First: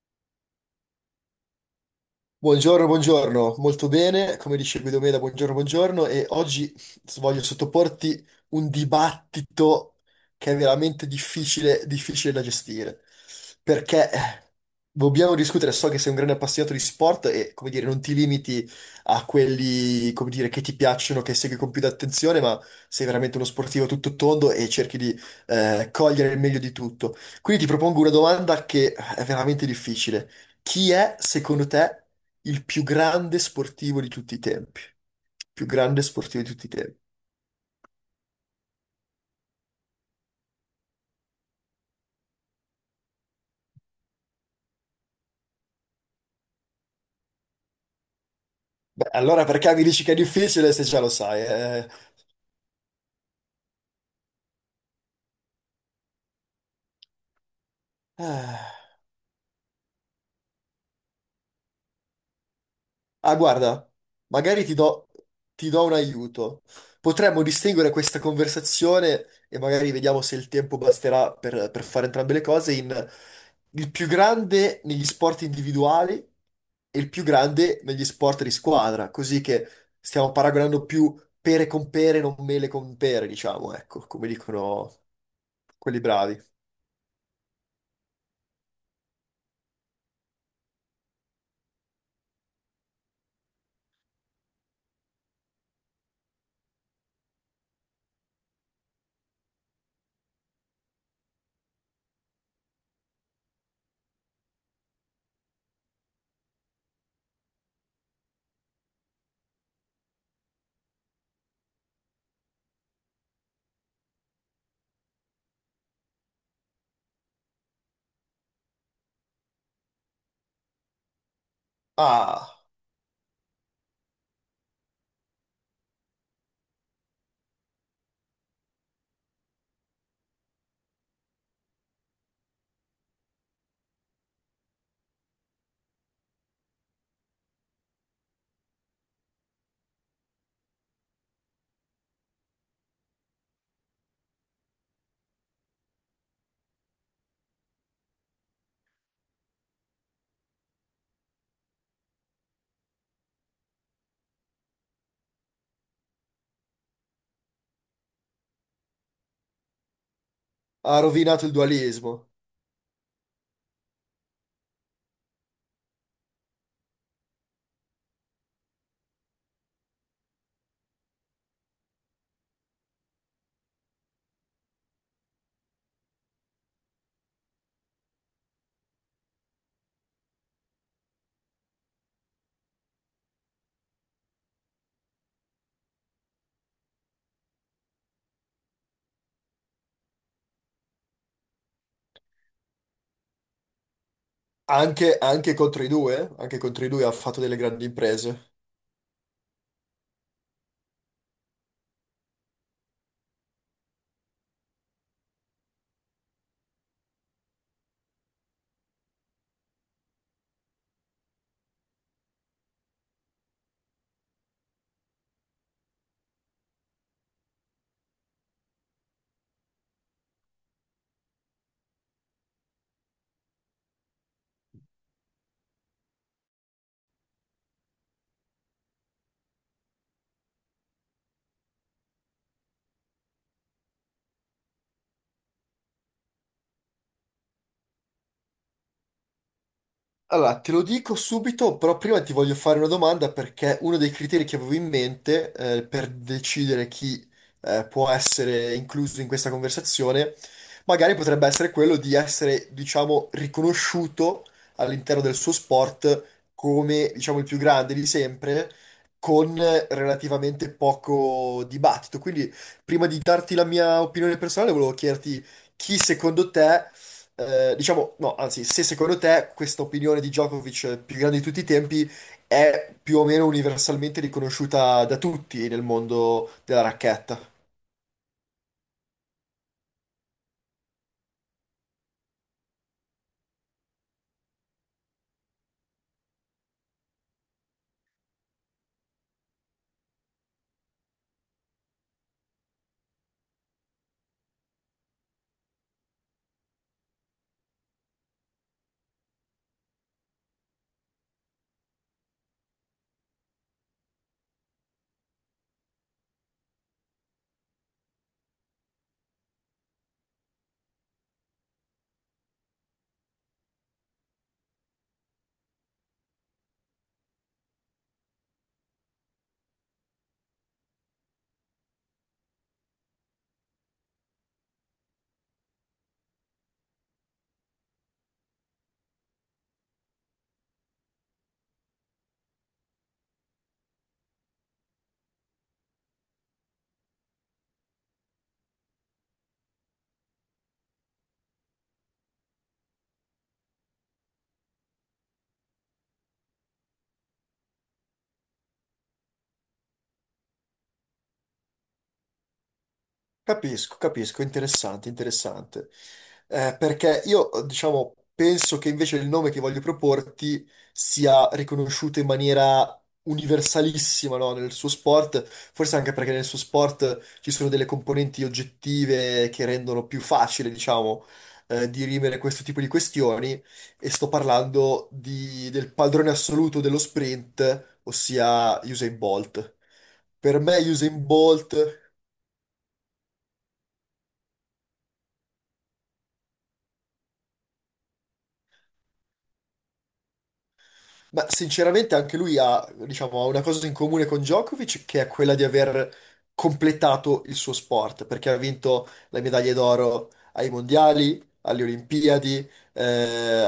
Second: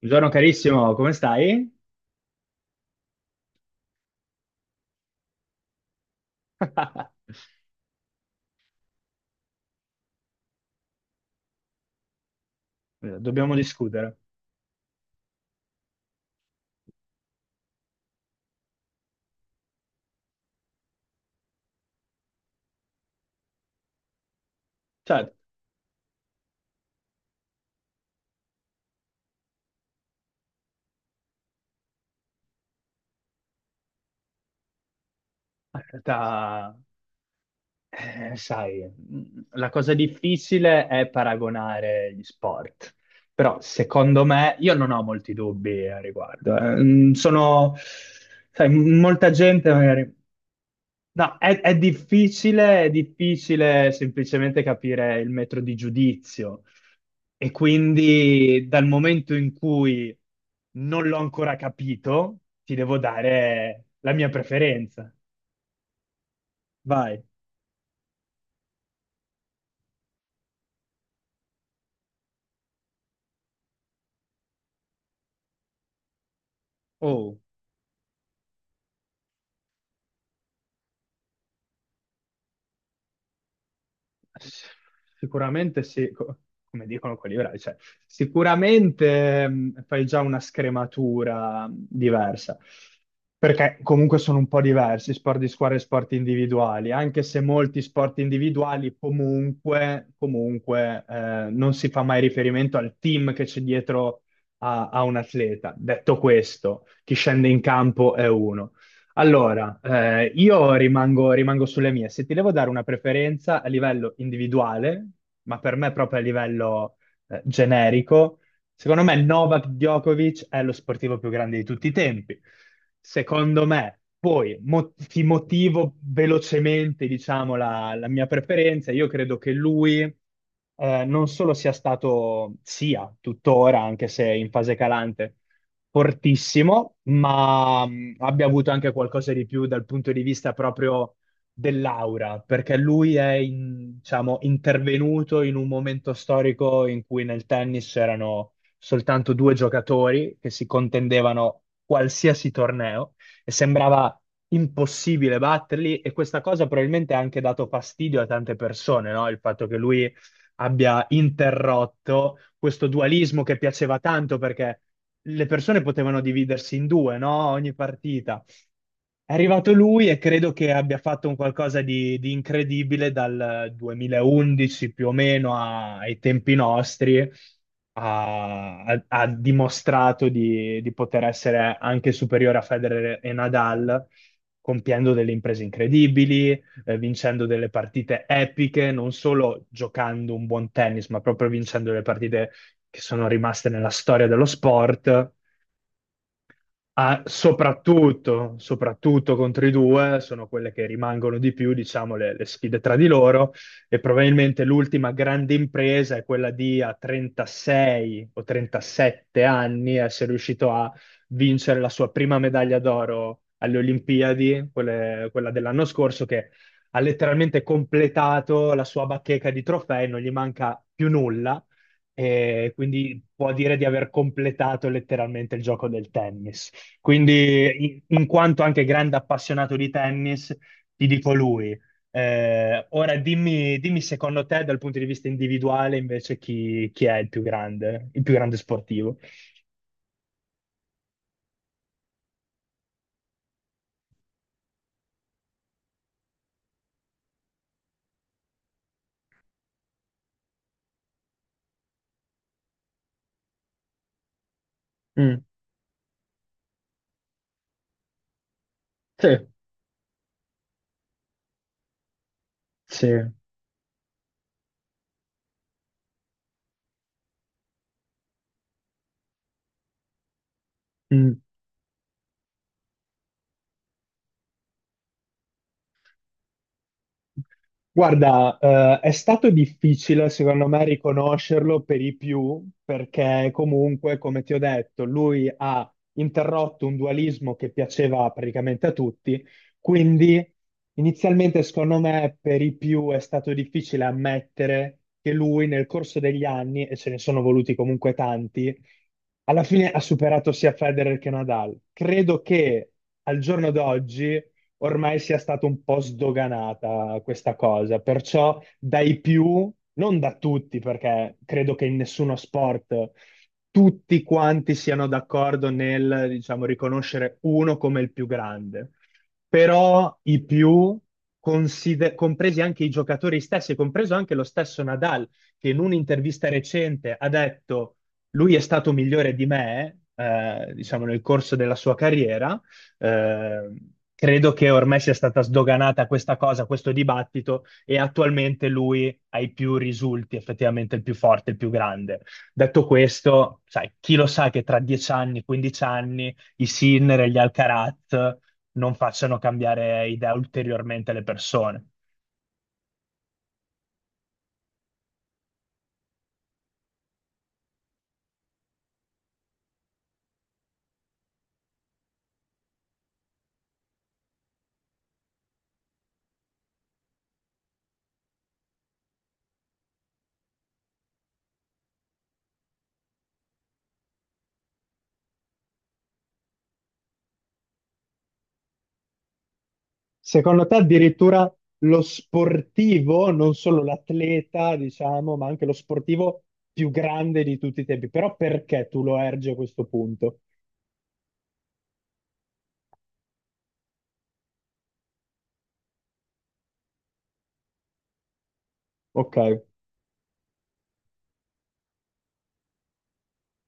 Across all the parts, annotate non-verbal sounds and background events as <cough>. Buongiorno carissimo, come stai? Buongiorno, buongiorno, molto bene, come dicevi Guidomeda, buongiorno, buongiorno e oggi <laughs> voglio sottoporti un dibattito che è veramente difficile, difficile da gestire, Dobbiamo perché discutere. Dobbiamo discutere, so che sei un grande appassionato di sport e, come dire, non ti limiti a quelli, come dire, che ti piacciono, che segui con più attenzione, ma sei veramente uno sportivo tutto tondo e cerchi di Cioè, in cogliere il meglio di tutto. Quindi ti propongo una domanda che è veramente difficile. Chi è, secondo te, il più grande sportivo di tutti i tempi? Più grande sportivo di tutti i realtà, tempi. La cosa difficile è paragonare gli sport. Però, secondo me, io non ho molti dubbi a riguardo. Sono, Beh, molta allora gente perché mi dici che magari. è difficile se già lo No, sai, eh? È difficile semplicemente capire il metro di giudizio e quindi Ah. dal momento in cui non l'ho ancora capito, ti devo Ah, dare guarda, la mia magari preferenza. ti do un aiuto. Vai. Potremmo distinguere questa conversazione e magari vediamo se il tempo basterà per fare entrambe le cose: in il più grande negli sport individuali e il più Oh. grande negli sport di squadra, così che stiamo paragonando più pere con pere, non mele con pere, diciamo, ecco, come dicono Sicuramente quelli sì, bravi. come dicono quelli bravi, cioè, sicuramente fai già una scrematura diversa, perché comunque sono un po' diversi sport di squadra e sport individuali, anche se molti sport individuali comunque, comunque, non si fa mai riferimento al team che c'è dietro a, a un atleta. Detto questo, chi scende in campo è uno. Allora, io rimango sulle mie. Se ti devo dare una preferenza a livello individuale, ma per me proprio a livello generico, secondo me Novak Djokovic è lo sportivo più grande di tutti i tempi. Ah, Secondo me, poi ti motivo velocemente, diciamo, la mia preferenza. Io credo che lui non solo sia stato, sia tuttora, anche se in fase calante, fortissimo, ma abbia avuto anche qualcosa di più dal punto di vista proprio dell'aura, perché lui è, diciamo, intervenuto in un momento storico in cui nel tennis c'erano soltanto due giocatori che si contendevano qualsiasi torneo e sembrava impossibile batterli, e questa cosa probabilmente ha anche dato fastidio a tante persone, no? Il fatto che lui ha abbia rovinato il dualismo. interrotto questo dualismo che piaceva tanto, perché le persone potevano dividersi in due, no? Ogni partita è arrivato lui e credo che abbia fatto un qualcosa di incredibile dal 2011 più o meno ai tempi nostri. Ha dimostrato di poter essere anche superiore a Federer e Nadal, compiendo delle imprese incredibili, vincendo delle partite epiche, non solo giocando un buon tennis, ma proprio vincendo le partite che sono rimaste nella storia dello Anche, sport. anche contro i due, anche contro i due ha Ah, fatto delle grandi imprese. Soprattutto contro i due, sono quelle che rimangono di più, diciamo, le sfide tra di loro, e probabilmente l'ultima grande impresa è quella di a 36 o 37 anni essere riuscito a vincere la sua prima medaglia d'oro alle Olimpiadi, quella dell'anno scorso, che ha letteralmente completato la sua bacheca di trofei, non gli manca più nulla e quindi può dire di aver completato letteralmente il gioco del tennis. Quindi, in quanto anche grande appassionato di tennis, ti dico lui. Ora dimmi secondo te, dal punto di vista individuale, invece, chi è il più grande sportivo? Allora, te lo dico subito, però prima ti voglio fare una domanda, perché uno dei criteri che avevo in mente, per decidere chi può essere incluso in questa conversazione, magari potrebbe essere quello di essere, diciamo, riconosciuto all'interno del Mm. suo sport come, diciamo, il più grande di sempre, Sì, con relativamente poco dibattito. Quindi, prima di sì. darti la mia opinione personale, volevo chiederti chi secondo te, diciamo, no, anzi, se secondo te questa opinione di Djokovic, più grande Mm. di tutti i tempi, è più o meno universalmente riconosciuta da tutti nel mondo della racchetta. Guarda, è stato difficile secondo me riconoscerlo per i più, perché comunque, come ti ho detto, lui ha interrotto un dualismo che piaceva praticamente a tutti, quindi inizialmente secondo me per i più è stato difficile ammettere che lui nel corso degli anni, e ce ne sono voluti comunque tanti, alla fine ha superato sia Federer che Nadal. Credo che al giorno d'oggi ormai sia stata un po' sdoganata questa cosa, perciò dai più, non da tutti, perché credo che in nessuno sport tutti quanti siano d'accordo nel, diciamo, riconoscere uno come il più grande, però i più, compresi anche i giocatori stessi, compreso anche lo stesso Nadal, che in un'intervista recente ha detto lui è stato migliore di me, diciamo, nel corso della sua carriera, eh, credo che ormai sia stata sdoganata questa cosa, questo dibattito, e attualmente lui ha i più risulti, effettivamente il più forte, il più grande. Detto questo, sai, chi lo sa che tra 10 anni, 15 anni, i Sinner e gli Alcaraz non facciano cambiare idea ulteriormente le persone. Capisco, capisco, interessante, interessante. Perché io, diciamo, penso che invece il nome che voglio proporti sia riconosciuto in maniera universalissima, no, nel suo sport, forse anche perché nel suo sport ci sono delle componenti oggettive che rendono più facile, diciamo, dirimere questo tipo di questioni. E sto parlando del padrone assoluto dello sprint, ossia Usain Bolt. Per Secondo te me Usain addirittura Bolt, lo sportivo, non solo l'atleta, diciamo, ma anche lo sportivo più grande di tutti i tempi. Però perché tu lo ergi a questo punto? ma sinceramente anche lui ha, diciamo, ha una cosa in comune con Djokovic che è quella di aver completato il suo sport, perché ha vinto Ok. le medaglie d'oro ai mondiali, alle Olimpiadi, eh,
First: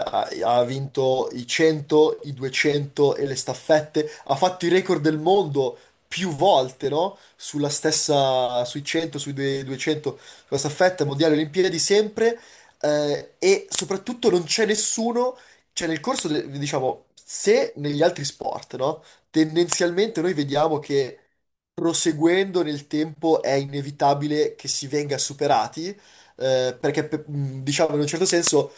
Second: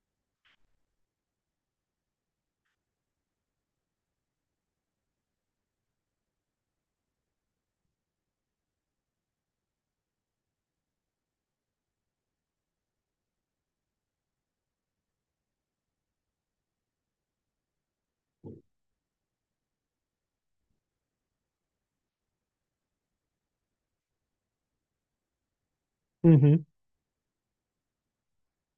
ha, ha vinto i 100, i 200 e le staffette, ha fatto i record del mondo più volte, no? Sulla stessa, sui 100, sui 200, sulla staffetta, mondiali, Olimpiadi sempre, e soprattutto non c'è nessuno, cioè, nel corso, diciamo, se negli altri sport, no? Tendenzialmente noi vediamo che proseguendo nel tempo è inevitabile che si venga superati, Mhm. Perché, diciamo, in un certo senso,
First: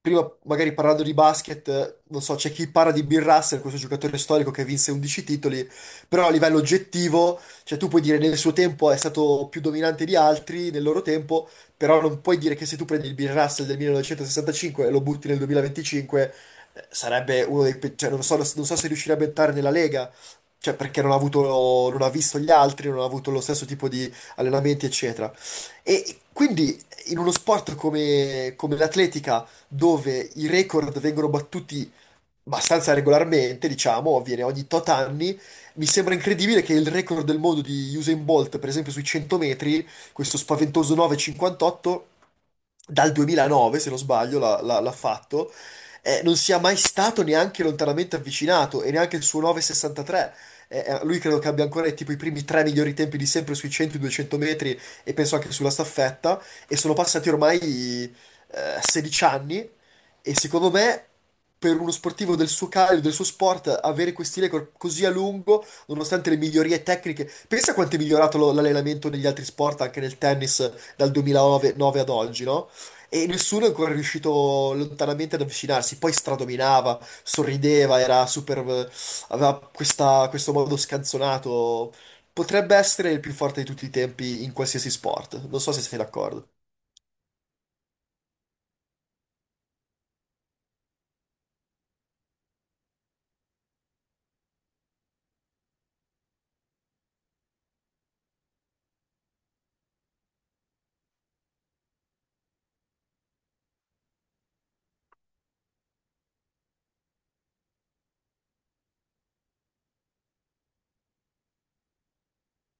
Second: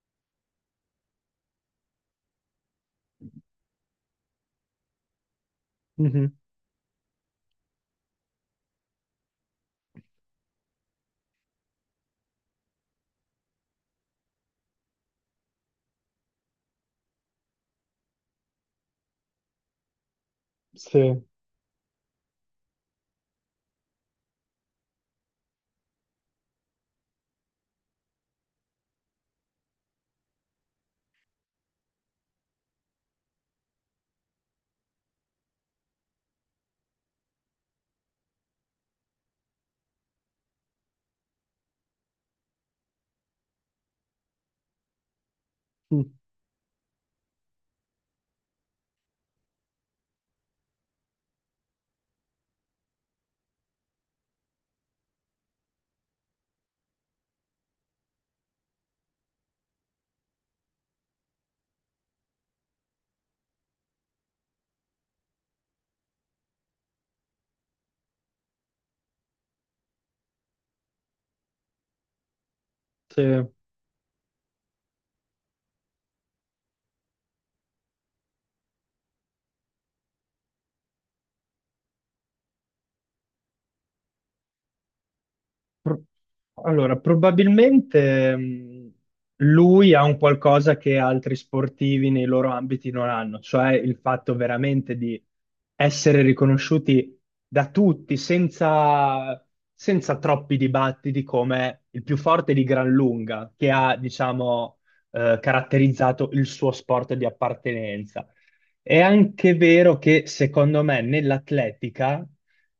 prima magari parlando di basket, non so, c'è chi parla di Bill Russell, questo giocatore storico che vinse 11 titoli, però a Mhm. livello oggettivo, cioè tu puoi dire nel suo tempo è stato più dominante di altri, nel loro tempo, però non puoi dire che se tu prendi il Bill Russell del 1965 e lo butti nel 2025, sarebbe uno dei... cioè, non so, non so se riuscirebbe a entrare nella Lega, cioè perché non ha Sì. avuto, non ha visto gli altri, non ha avuto lo stesso tipo di allenamenti, eccetera. E quindi in uno sport come come l'atletica, dove i record vengono battuti abbastanza regolarmente, diciamo, avviene ogni tot anni. Mi sembra incredibile che il record del mondo di Usain Bolt, per esempio sui 100 metri, questo spaventoso 9,58, dal 2009, se non sbaglio, l'ha fatto, Mm. Non sia mai stato neanche lontanamente avvicinato, e neanche il suo 9,63. Lui credo che abbia ancora, tipo i primi tre migliori tempi di sempre sui 100-200 metri, e penso anche sulla staffetta, e sono passati ormai, 16 anni, e secondo me per uno sportivo del suo calibro, del suo sport, avere questi record così a lungo, nonostante le migliorie tecniche. Pensa quanto è migliorato l'allenamento negli altri sport, anche nel tennis, dal 2009 9 ad oggi, no? Sì. E nessuno è ancora riuscito lontanamente ad avvicinarsi. Poi stradominava, sorrideva, era super, aveva questo modo scanzonato. Potrebbe essere il più forte di tutti i tempi in qualsiasi sport. Non so se sei Pro- d'accordo. Allora, probabilmente lui ha un qualcosa che altri sportivi nei loro ambiti non hanno, cioè il fatto veramente di essere riconosciuti da tutti senza, senza troppi dibattiti come il più forte di gran lunga, che ha, diciamo, caratterizzato il suo sport di appartenenza. È anche vero che secondo me nell'atletica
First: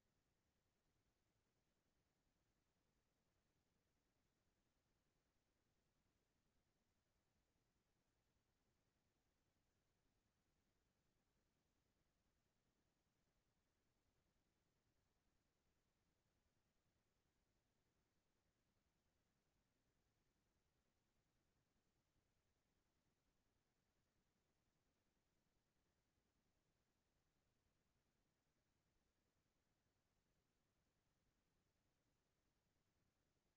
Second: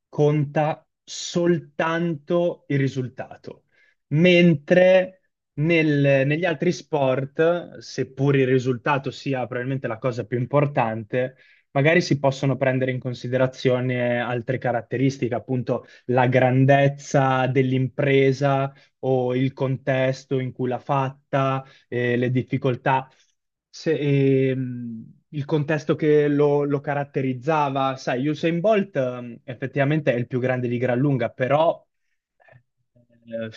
conta soltanto il risultato, mentre negli altri sport, seppur il risultato sia probabilmente la cosa più importante, magari si possono prendere in considerazione altre caratteristiche, appunto la grandezza dell'impresa o il contesto in cui l'ha fatta, le difficoltà, se- ehm, il contesto che lo caratterizzava. Sai, Usain Bolt effettivamente è il più grande di gran lunga, però eh, eh,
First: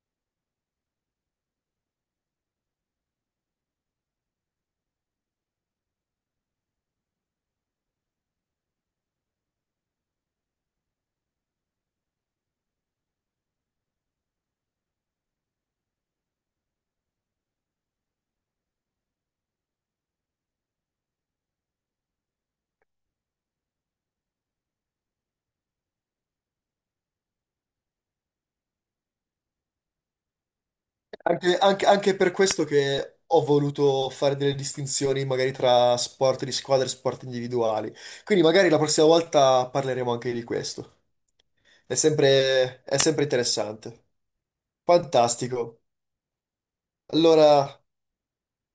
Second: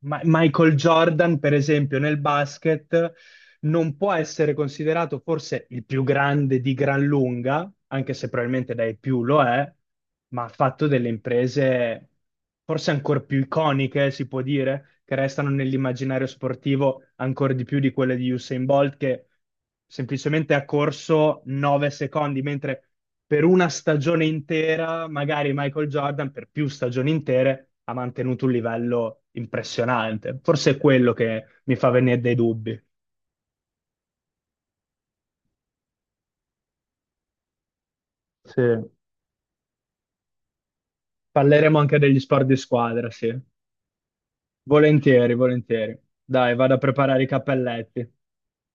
Michael Jordan, per esempio, nel basket non può essere considerato forse il più grande di gran lunga, anche se probabilmente dai più lo è, ma ha fatto delle imprese forse ancora più iconiche, si può dire, che restano nell'immaginario sportivo ancora di più di quelle di Usain Bolt, che semplicemente ha corso 9 secondi, mentre per una stagione intera, magari Michael Jordan per più stagioni intere ha mantenuto un livello impressionante. Forse è quello che Anche, mi fa anche venire per dei questo dubbi. che ho voluto fare delle distinzioni magari tra sport di squadra e sport individuali. Quindi Sì, magari la prossima volta parleremo anche di questo. parleremo anche degli sport di È squadra, sempre sì. interessante. Volentieri, Fantastico. volentieri. Dai, vado a preparare i Allora cappelletti.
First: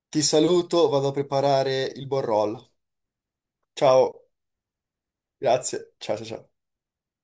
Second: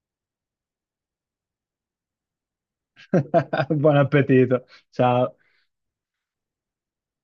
ti saluto, vado a preparare il buon roll. <laughs> Buon Ciao, appetito. Ciao. grazie. Ciao, ciao, ciao.